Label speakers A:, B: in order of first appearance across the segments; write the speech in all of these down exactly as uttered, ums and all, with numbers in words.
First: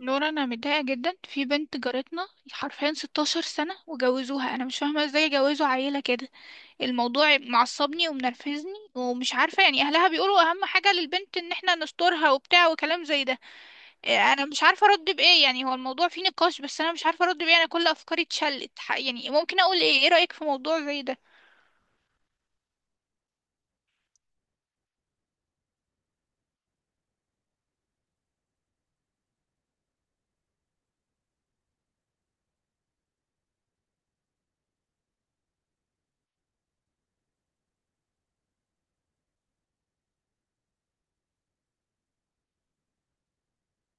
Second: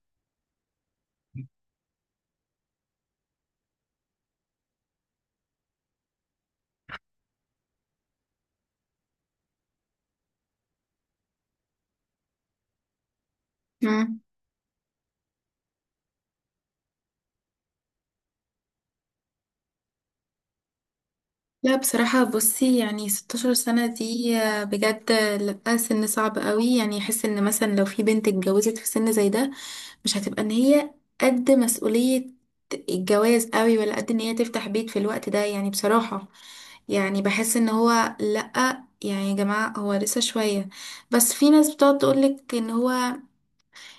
A: نورا، انا متضايقه جدا في بنت جارتنا. حرفيا ستاشر سنه وجوزوها. انا مش فاهمه ازاي جوزوا عيله كده. الموضوع معصبني ومنرفزني ومش عارفه. يعني اهلها بيقولوا اهم حاجه للبنت ان احنا نسترها وبتاع وكلام زي ده.
B: مم.
A: إيه، انا مش عارفه ارد بايه. يعني هو الموضوع فيه نقاش، بس انا مش عارفه ارد بايه. انا كل افكاري اتشلت. ح- يعني ممكن اقول ايه؟ ايه رايك في موضوع زي
B: لا بصراحة بصي، يعني 16 سنة دي آه، بجد لا، سن صعب قوي. يعني يحس ان مثلا لو في بنت اتجوزت في سن زي ده، مش هتبقى ان هي قد مسؤولية الجواز قوي، ولا قد ان هي تفتح بيت في الوقت ده. يعني بصراحة، يعني بحس ان هو لا، يعني يا جماعة هو لسه شوية. بس في ناس بتقعد تقولك ان هو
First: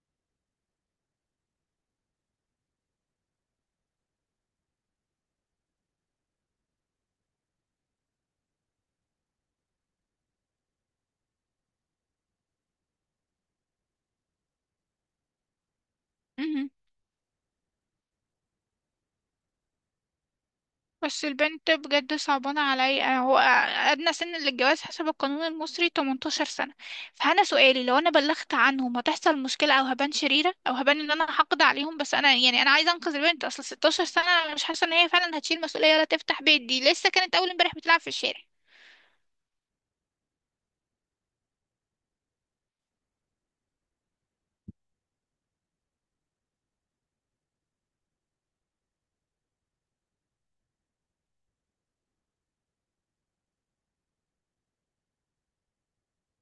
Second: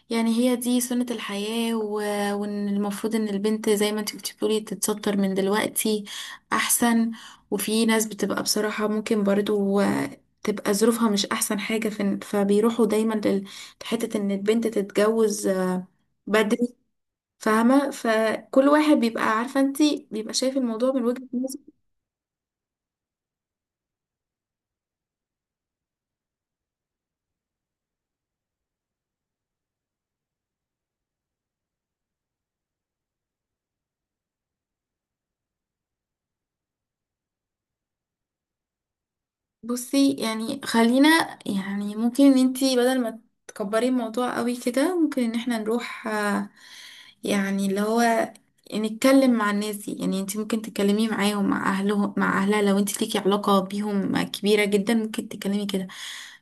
B: يعني هي دي سنة الحياة، و... وإن المفروض إن البنت زي ما انت كنت بتقولي تتستر من دلوقتي أحسن. وفي ناس بتبقى بصراحة ممكن برضو آه، تبقى ظروفها مش أحسن حاجة، ف... فبيروحوا دايما لل- لحتة إن البنت تتجوز آه،
A: ده؟
B: بدري. فاهمة؟ فكل واحد بيبقى عارفة انت، بيبقى شايف الموضوع من
A: بس
B: وجهة
A: البنت
B: نظره.
A: بجد صعبانة عليا. هو أدنى سن للجواز حسب القانون المصري تمنتاشر سنة. فأنا سؤالي، لو أنا بلغت عنهم هتحصل مشكلة، أو هبان شريرة، أو هبان إن أنا حقد عليهم؟ بس أنا يعني أنا عايزة أنقذ البنت. أصل ستة عشر سنة، أنا مش حاسة إن هي فعلا هتشيل مسؤولية ولا تفتح بيت. دي لسه كانت أول امبارح بتلعب في الشارع.
B: بصي يعني، خلينا يعني ممكن ان انتي بدل ما تكبري الموضوع قوي كده، ممكن ان احنا نروح آه، يعني اللي هو نتكلم مع الناس دي. يعني انتي ممكن تتكلمي معاهم، مع اهلهم، مع اهلها. لو انتي ليكي علاقة بيهم كبيرة جدا ممكن تتكلمي كده.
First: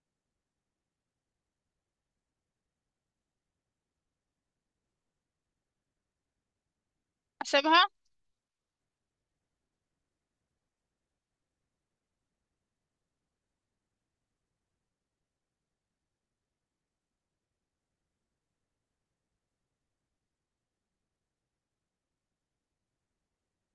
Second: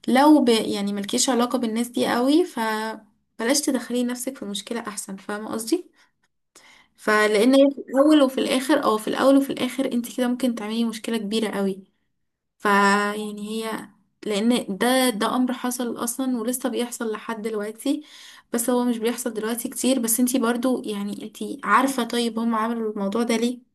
B: لو ب يعني ملكيش علاقة بالناس دي قوي، فبلاش تدخلي نفسك في مشكلة احسن، فاهمة قصدي؟ فلان هي في
A: أسيبها؟
B: الاول وفي الاخر، او في الاول وفي الاخر انتي كده ممكن تعملي مشكلة كبيرة قوي. فيعني هي، لان ده ده امر حصل اصلا ولسه بيحصل لحد دلوقتي. بس هو مش بيحصل دلوقتي كتير. بس انتي برضو، يعني انتي عارفة، طيب هم عملوا الموضوع ده ليه؟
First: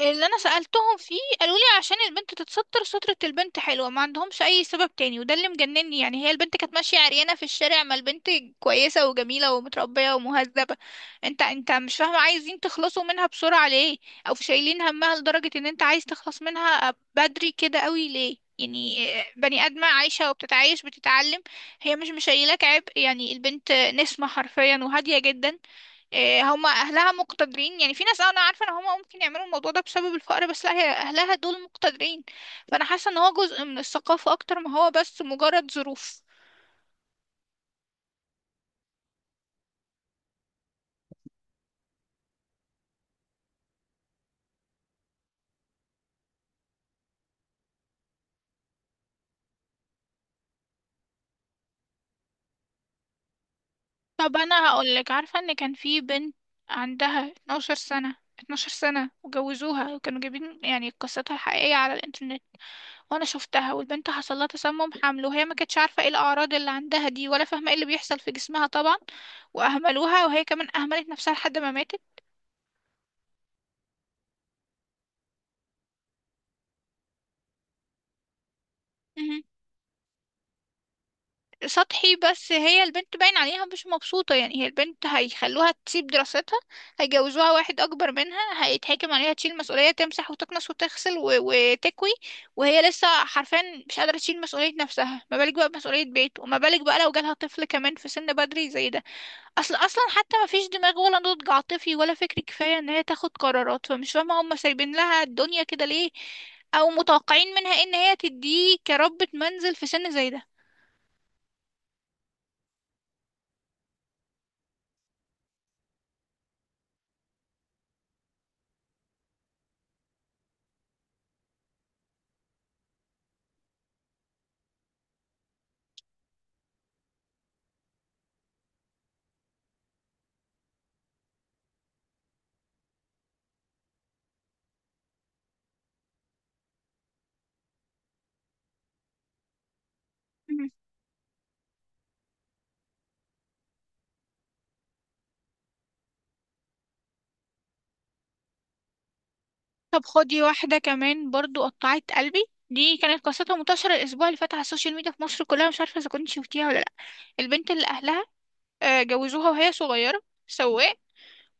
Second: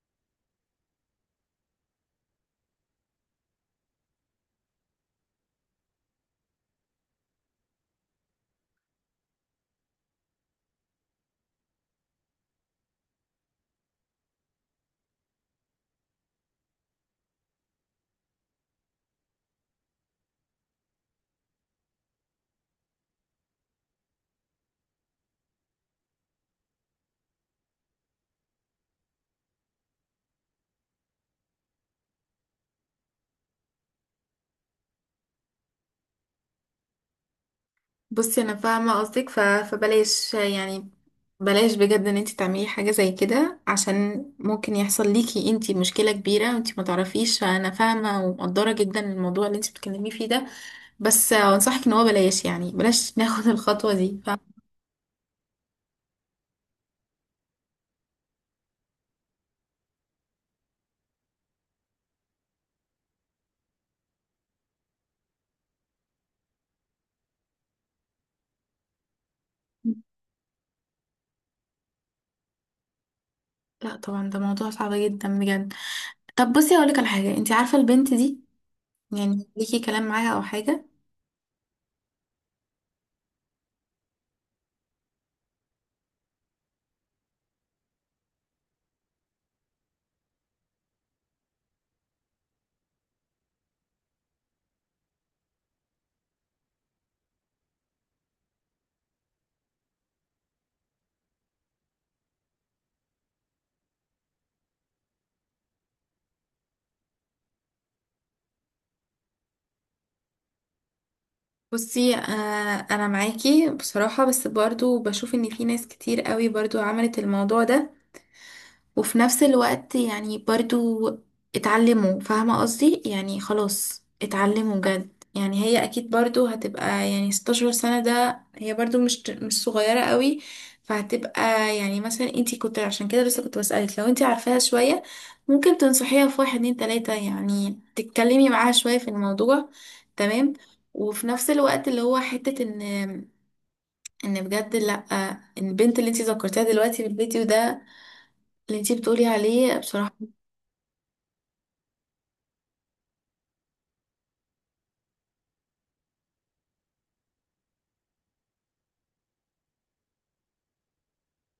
A: اللي انا سألتهم فيه، قالوا لي عشان البنت تتستر. سترة البنت حلوة، ما عندهمش اي سبب تاني، وده اللي مجنني. يعني هي البنت كانت ماشية عريانة في الشارع؟ ما البنت كويسة وجميلة ومتربية ومهذبة. انت انت مش فاهمة، عايزين تخلصوا منها بسرعة ليه؟ او شايلين همها لدرجة ان انت عايز تخلص منها بدري كده قوي ليه؟ يعني آه، بني آدمة عايشة وبتتعايش بتتعلم. هي مش مشايلاك عبء. يعني البنت نسمة حرفيا وهادية جدا. إيه، هما اهلها مقتدرين. يعني في ناس، أه، انا عارفه ان هما ممكن يعملوا الموضوع ده بسبب الفقر، بس لا، هي اهلها دول مقتدرين. فانا حاسه ان هو جزء من الثقافه اكتر ما هو بس مجرد ظروف.
B: بصي انا فاهمة قصدك، ف... فبلاش يعني، بلاش بجد ان انتي تعملي حاجة زي كده عشان ممكن يحصل ليكي انتي مشكلة كبيرة وانتي ما تعرفيش. فانا فاهمة ومقدرة جدا الموضوع اللي انتي بتتكلمي فيه ده. بس انصحك ان هو بلاش، يعني بلاش ناخد الخطوة دي،
A: طب
B: فاهمة؟
A: انا هقول لك، عارفه ان كان في بنت عندها اتناشر سنه، اتناشر سنه وجوزوها، وكانوا جايبين يعني قصتها الحقيقيه على الانترنت. وانا شفتها، والبنت حصل لها تسمم حمل، وهي ما كانتش عارفه ايه الاعراض اللي عندها دي، ولا فاهمه ايه اللي بيحصل في جسمها طبعا. واهملوها، وهي كمان اهملت نفسها لحد ما ماتت.
B: لا طبعا، ده موضوع صعب جدا بجد. طب بصي، هقولك على حاجه. انت عارفه البنت دي؟ يعني ليكي كلام معاها او حاجه؟
A: سطحي، بس هي البنت باين عليها مش مبسوطة. يعني هي البنت هيخلوها تسيب دراستها، هيجوزوها واحد أكبر منها، هيتحكم عليها، تشيل مسؤولية، تمسح وتكنس وتغسل و... وتكوي. وهي لسه حرفيا مش قادرة تشيل مسؤولية نفسها، ما بالك بقى بمسؤولية بيت، وما بالك بقى لو جالها طفل كمان في سن بدري زي ده. أصل أصلا حتى ما فيش دماغ ولا نضج عاطفي ولا فكري كفاية إن هي تاخد قرارات. فمش فاهمة هما سايبين لها الدنيا كده ليه، أو متوقعين منها إن هي تديه كربة منزل في سن زي ده.
B: بصي آه، انا معاكي بصراحه، بس برضو بشوف ان في ناس كتير قوي برضو عملت الموضوع ده، وفي نفس الوقت يعني برضو اتعلموا، فاهمة قصدي؟ يعني خلاص اتعلموا جد. يعني هي اكيد برضو هتبقى، يعني 16 سنة ده هي برضو مش مش صغيرة قوي. فهتبقى يعني مثلا، انتي كنت عشان كده لسه كنت بسألك لو انتي عارفاها شوية ممكن تنصحيها في واحد اتنين تلاتة، يعني تتكلمي معاها شوية في الموضوع، تمام؟ وفي نفس الوقت اللي هو حتة ان، ان بجد لأ، ان البنت اللي انتي ذكرتيها دلوقتي في الفيديو ده، اللي انتي بتقولي عليه
A: طب
B: بصراحة.
A: خدي واحدة كمان، برضو قطعت قلبي. دي كانت قصتها منتشرة الأسبوع اللي فات على السوشيال ميديا في مصر كلها، مش عارفة إذا كنت شفتيها ولا لأ. البنت اللي أهلها آه، جوزوها وهي صغيرة سواق،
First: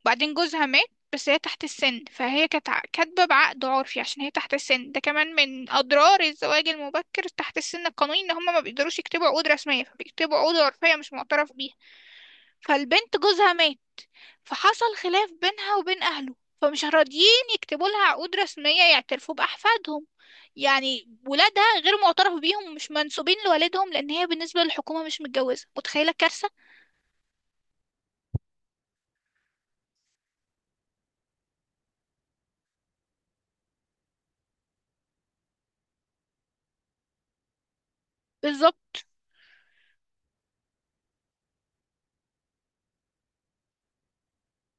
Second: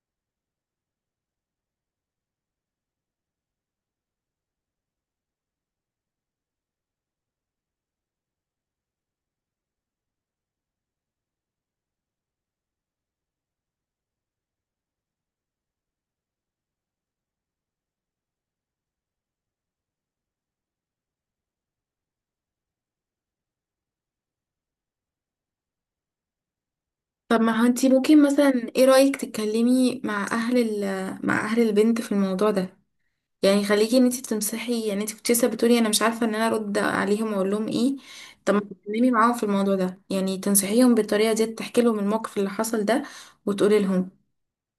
A: بعدين جوزها مات. بس هي تحت السن، فهي كانت ع- كاتبة بعقد عرفي عشان هي تحت السن. ده كمان من أضرار الزواج المبكر تحت السن القانوني، إن هما ما بيقدروا يكتبوا عقود رسمية، فبيكتبوا عقود عرفية مش معترف بيها. فالبنت جوزها مات، فحصل خلاف بينها وبين أهله، فمش راضيين يكتبوا لها عقود رسمية يعترفوا بأحفادهم. يعني ولادها غير معترف بيهم، ومش منسوبين لوالدهم، لأن هي بالنسبة للحكومة مش متجوزة. متخيلة الكارثة؟
B: طب ما هو انتي ممكن مثلا، ايه رأيك تتكلمي مع اهل ال مع اهل البنت في الموضوع ده؟ يعني خليكي ان انتي تمسحي، يعني انتي كنت لسه بتقولي انا مش عارفة ان انا ارد عليهم واقول لهم ايه. طب ما
A: بالظبط.
B: تتكلمي معاهم في الموضوع ده، يعني تنصحيهم بالطريقة دي، تحكي لهم الموقف اللي حصل ده وتقولي لهم.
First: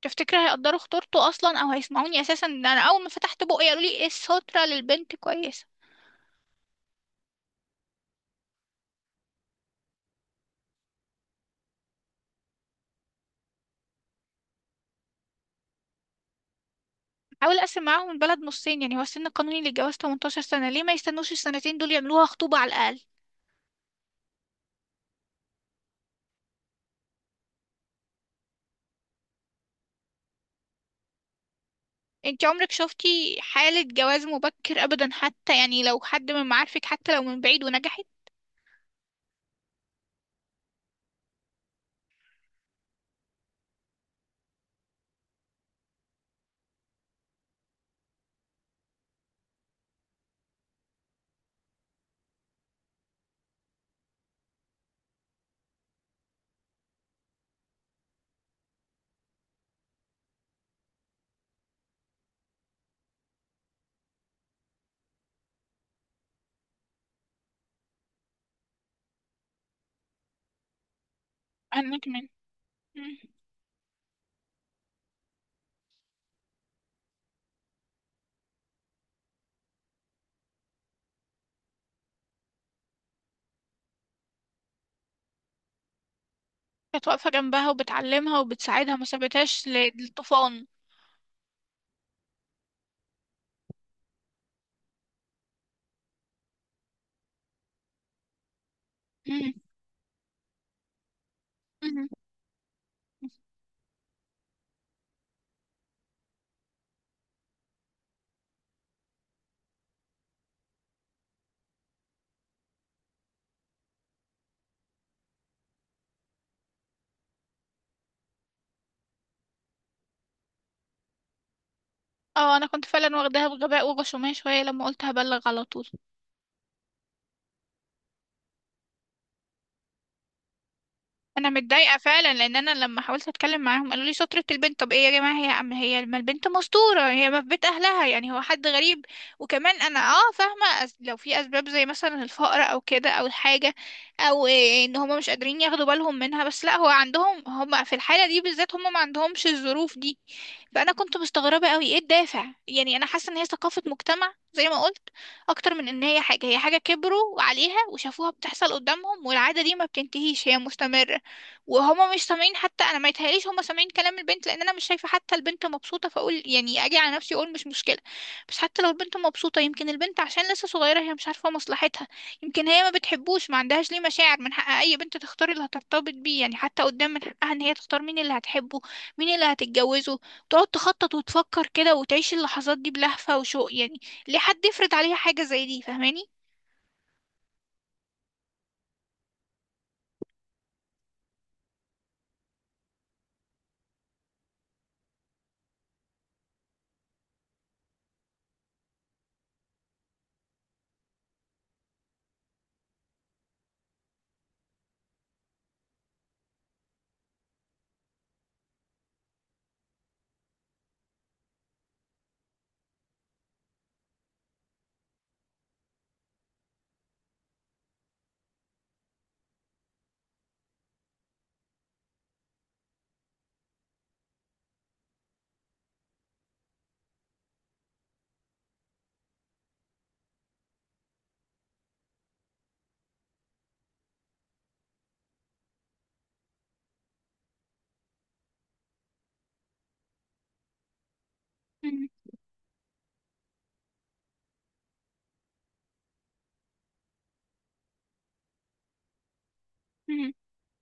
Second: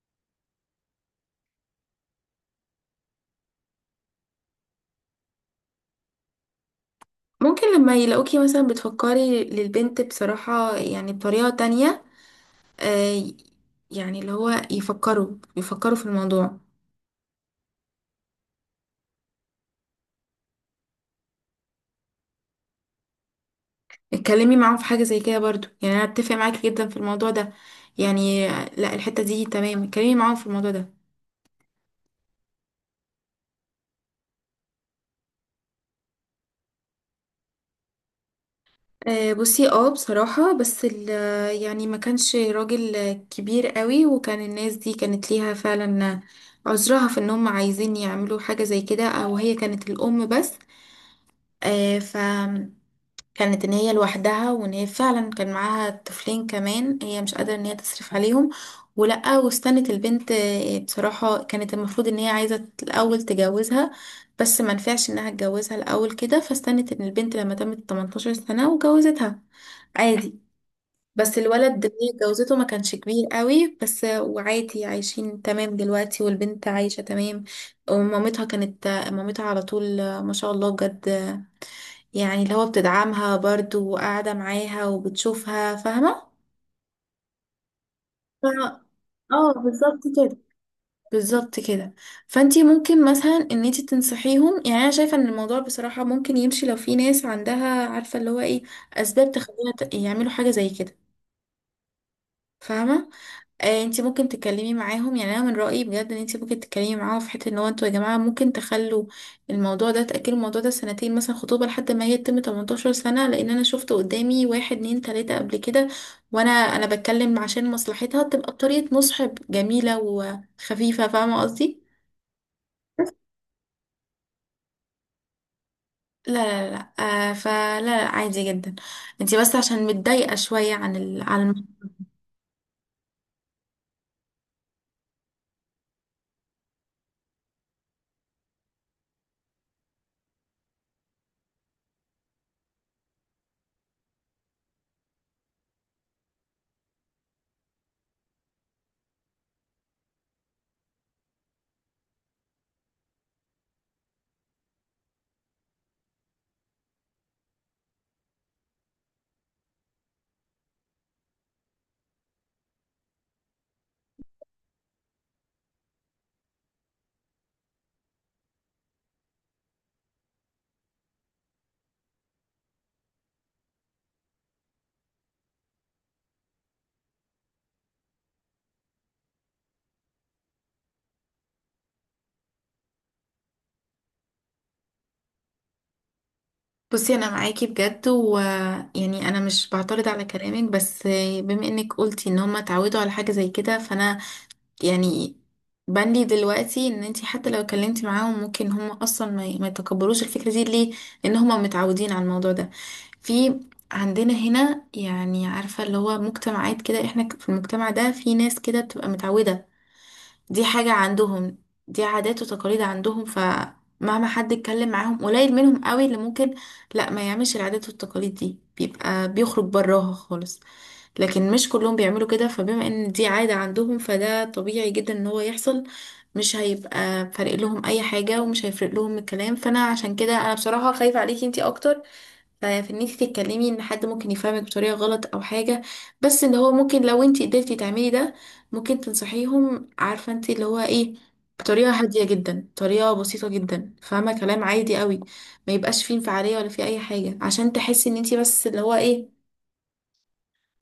A: تفتكر هيقدروا خطورته أصلا، أو هيسمعوني أساسا؟ إن أنا أول ما فتحت بقي قالوا لي إيه؟ السترة للبنت كويسة.
B: ممكن لما يلاقوكي مثلا بتفكري للبنت بصراحة، يعني بطريقة تانية، آه، يعني اللي هو يفكروا يفكروا في الموضوع.
A: حاول أقسم معاهم البلد نصين. يعني هو السن القانوني للجواز تمنتاشر سنة، ليه ما يستنوش السنتين دول، يعملوها خطوبة على الأقل؟
B: اتكلمي معاهم في حاجة زي كده برضو، يعني انا اتفق معاكي جدا في الموضوع ده، يعني لا، الحتة دي تمام، اتكلمي معاهم في الموضوع ده.
A: انت عمرك شفتي حالة جواز مبكر أبدا، حتى يعني لو حد من معارفك، حتى لو من بعيد، ونجحت؟
B: آه، بصي اه بصراحة، بس ال- آه، يعني ما كانش راجل كبير قوي، وكان الناس دي كانت ليها فعلا عذرها في ان هم عايزين يعملوا حاجة زي كده. او هي كانت الام بس، آه، ف كانت ان هي لوحدها، وان هي فعلا كان معاها طفلين كمان هي مش قادرة ان هي تصرف عليهم. ولأ، واستنت البنت آه، بصراحة كانت المفروض ان هي عايزة الأول تجوزها، بس ما نفعش انها تجوزها الأول كده، فاستنت ان البنت لما تمت 18 سنة وجوزتها عادي. بس الولد اللي
A: أنا
B: هي
A: كمان.
B: جوزته ما كانش
A: مم.
B: كبير قوي، بس آه، وعادي عايشين تمام دلوقتي والبنت عايشة تمام. ومامتها كانت آه، مامتها على طول آه، ما شاء الله بجد. يعني اللي هو بتدعمها برضو وقاعدة معاها وبتشوفها، فاهمة؟
A: كانت واقفة جنبها وبتعلمها
B: ف...
A: وبتساعدها، ما
B: اه
A: سابتهاش
B: بالظبط كده،
A: للطوفان.
B: بالظبط كده. فانتي ممكن مثلا ان انتي تنصحيهم. يعني انا شايفة ان الموضوع بصراحة ممكن يمشي لو في ناس عندها عارفة اللي هو ايه اسباب
A: مم.
B: تخليها ت- يعملوا حاجة زي كده،
A: مم.
B: فاهمة؟ آه، انت ممكن تتكلمي معاهم. يعني انا من رأيي بجد ان انت ممكن تتكلمي معاهم في حته ان هو، انتوا يا جماعه ممكن تخلوا الموضوع ده، تأجلوا الموضوع ده سنتين مثلا خطوبه لحد ما هي تتم تمنتاشر سنة سنه، لان انا شفت قدامي واحد اتنين تلاته قبل كده. وانا انا بتكلم عشان مصلحتها تبقى بطريقه مصحب جميله وخفيفه، فاهمه قصدي؟
A: اه، انا كنت فعلا واخداها بغباء وغشومية شوية لما قلت هبلغ على طول.
B: لا لا لا، آه فلا لا، عادي جدا. انت بس عشان متضايقه شويه عن ال...
A: انا
B: عن.
A: متضايقة فعلا، لان انا لما حاولت اتكلم معاهم قالوا لي سترة البنت. طب ايه يا جماعة؟ هي ام؟ هي ما البنت مستورة، هي ما في بيت اهلها، يعني هو حد غريب؟ وكمان انا اه فاهمة. أس- لو في اسباب زي مثلا الفقر او كده، او الحاجة، او إيه، ان هما مش قادرين ياخدوا بالهم منها. بس لا، هو عندهم، هما في الحالة دي بالذات هما ما عندهمش الظروف دي. فانا كنت مستغربه قوي ايه الدافع. يعني انا حاسه ان هي ثقافه مجتمع، زي ما قلت، اكتر من ان هي حاجه. هي حاجه كبروا عليها وشافوها بتحصل قدامهم، والعاده دي ما بتنتهيش، هي مستمره. وهما مش سامعين حتى. انا ما يتهيأليش هما سامعين كلام البنت، لان انا مش شايفه حتى البنت مبسوطه. فاقول يعني اجي على نفسي اقول مش مشكله، بس حتى لو البنت مبسوطه، يمكن البنت عشان لسه صغيره هي مش عارفه مصلحتها. يمكن هي ما بتحبوش، ما عندهاش ليه مشاعر. من حق اي بنت تختار اللي هترتبط بيه، يعني حتى قدام من حقها ان هي تختار مين اللي هتحبه، مين اللي هتتجوزه، تقعد تخطط وتفكر كده وتعيش اللحظات دي بلهفة وشوق، يعني. ليه حد يفرض عليها حاجة زي دي، فاهماني؟
B: بصي انا معاكي بجد، ويعني انا مش بعترض على كلامك، بس بما انك قلتي ان هما اتعودوا على حاجه زي كده، فانا يعني بندي دلوقتي ان انتي حتى لو اتكلمتي معاهم ممكن هما اصلا ما ما يتقبلوش الفكره دي. ليه؟ لان هما متعودين على الموضوع ده. في عندنا هنا، يعني عارفه اللي هو مجتمعات كده، احنا في المجتمع ده في ناس كده بتبقى متعوده. دي حاجة عندهم، دي عادات وتقاليد عندهم، فمهما حد اتكلم معاهم قليل منهم قوي اللي ممكن لا ما يعملش. العادات والتقاليد دي بيبقى بيخرج براها خالص، لكن مش كلهم بيعملوا كده. فبما ان دي عادة عندهم، فده طبيعي جدا ان هو يحصل. مش هيبقى فارق لهم اي حاجة، ومش هيفرق لهم الكلام. فانا عشان كده انا بصراحة خايفة عليكي انتي اكتر، ففي ان انت تتكلمي ان حد ممكن يفهمك بطريقه غلط او حاجه. بس اللي هو ممكن لو انت قدرتي تعملي ده، ممكن تنصحيهم، عارفه انت اللي هو ايه، بطريقه
A: مم.
B: هاديه جدا، طريقه بسيطه جدا، فاهمه؟ كلام عادي قوي، ما يبقاش فيه انفعاليه ولا فيه اي حاجه، عشان تحسي ان انت بس اللي هو ايه،
A: مم.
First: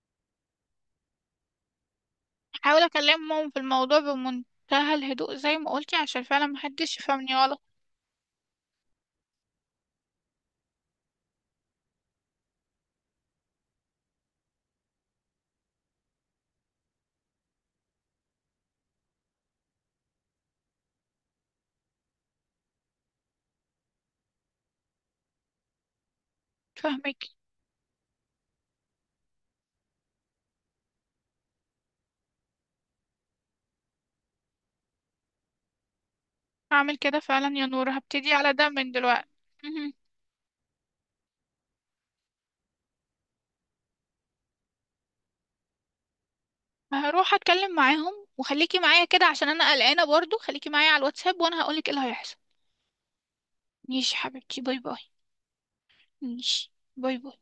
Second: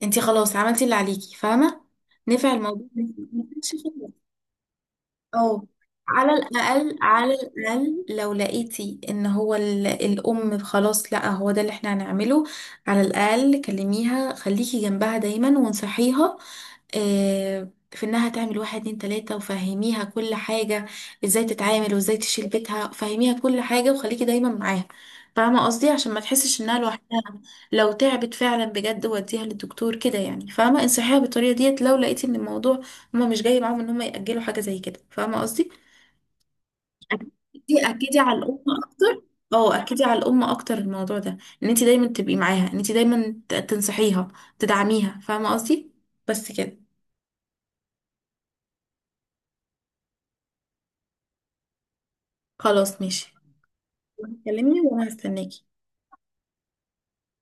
B: انت خلاص عملتي اللي عليكي، فاهمه؟ نفع
A: حاول
B: الموضوع.
A: اكلمهم في الموضوع بمنتهى الهدوء زي
B: اه،
A: ما قلتي، عشان
B: على
A: فعلا
B: الأقل،
A: محدش
B: على
A: يفهمني غلط.
B: الأقل لو لقيتي إن هو ال- الأم خلاص لأ هو ده اللي احنا هنعمله، على الأقل كلميها، خليكي جنبها دايما، وانصحيها آه، في إنها تعمل واحد اتنين تلاتة، وفهميها كل حاجة، ازاي تتعامل وازاي تشيل بيتها، فهميها كل حاجة وخليكي دايما معاها، فاهمة قصدي؟ عشان ما تحسش إنها لوحدها.
A: فاهمك.
B: لو تعبت فعلا بجد وديها للدكتور كده، يعني فاهمة انصحيها بالطريقة ديت لو لقيتي إن الموضوع هما مش جاي معاهم ان هما يأجلوا حاجة زي كده، فاهمة قصدي؟
A: هعمل كده فعلا يا
B: اكدي،
A: نور،
B: اكدي
A: هبتدي
B: على
A: على
B: الام
A: ده من
B: اكتر.
A: دلوقتي.
B: اه
A: مم.
B: اكدي على الام اكتر الموضوع ده، ان انت دايما تبقي معاها، ان انت دايما ت- تنصحيها تدعميها، فاهمة قصدي؟ بس كده.
A: هروح اتكلم معاهم، وخليكي معايا كده عشان انا قلقانة. برضو خليكي معايا على الواتساب، وانا هقولك ايه اللي هيحصل.
B: خلاص ماشي.
A: ماشي حبيبتي، باي
B: كلمني
A: باي.
B: وانا هستناكي.
A: ماشي. باي باي.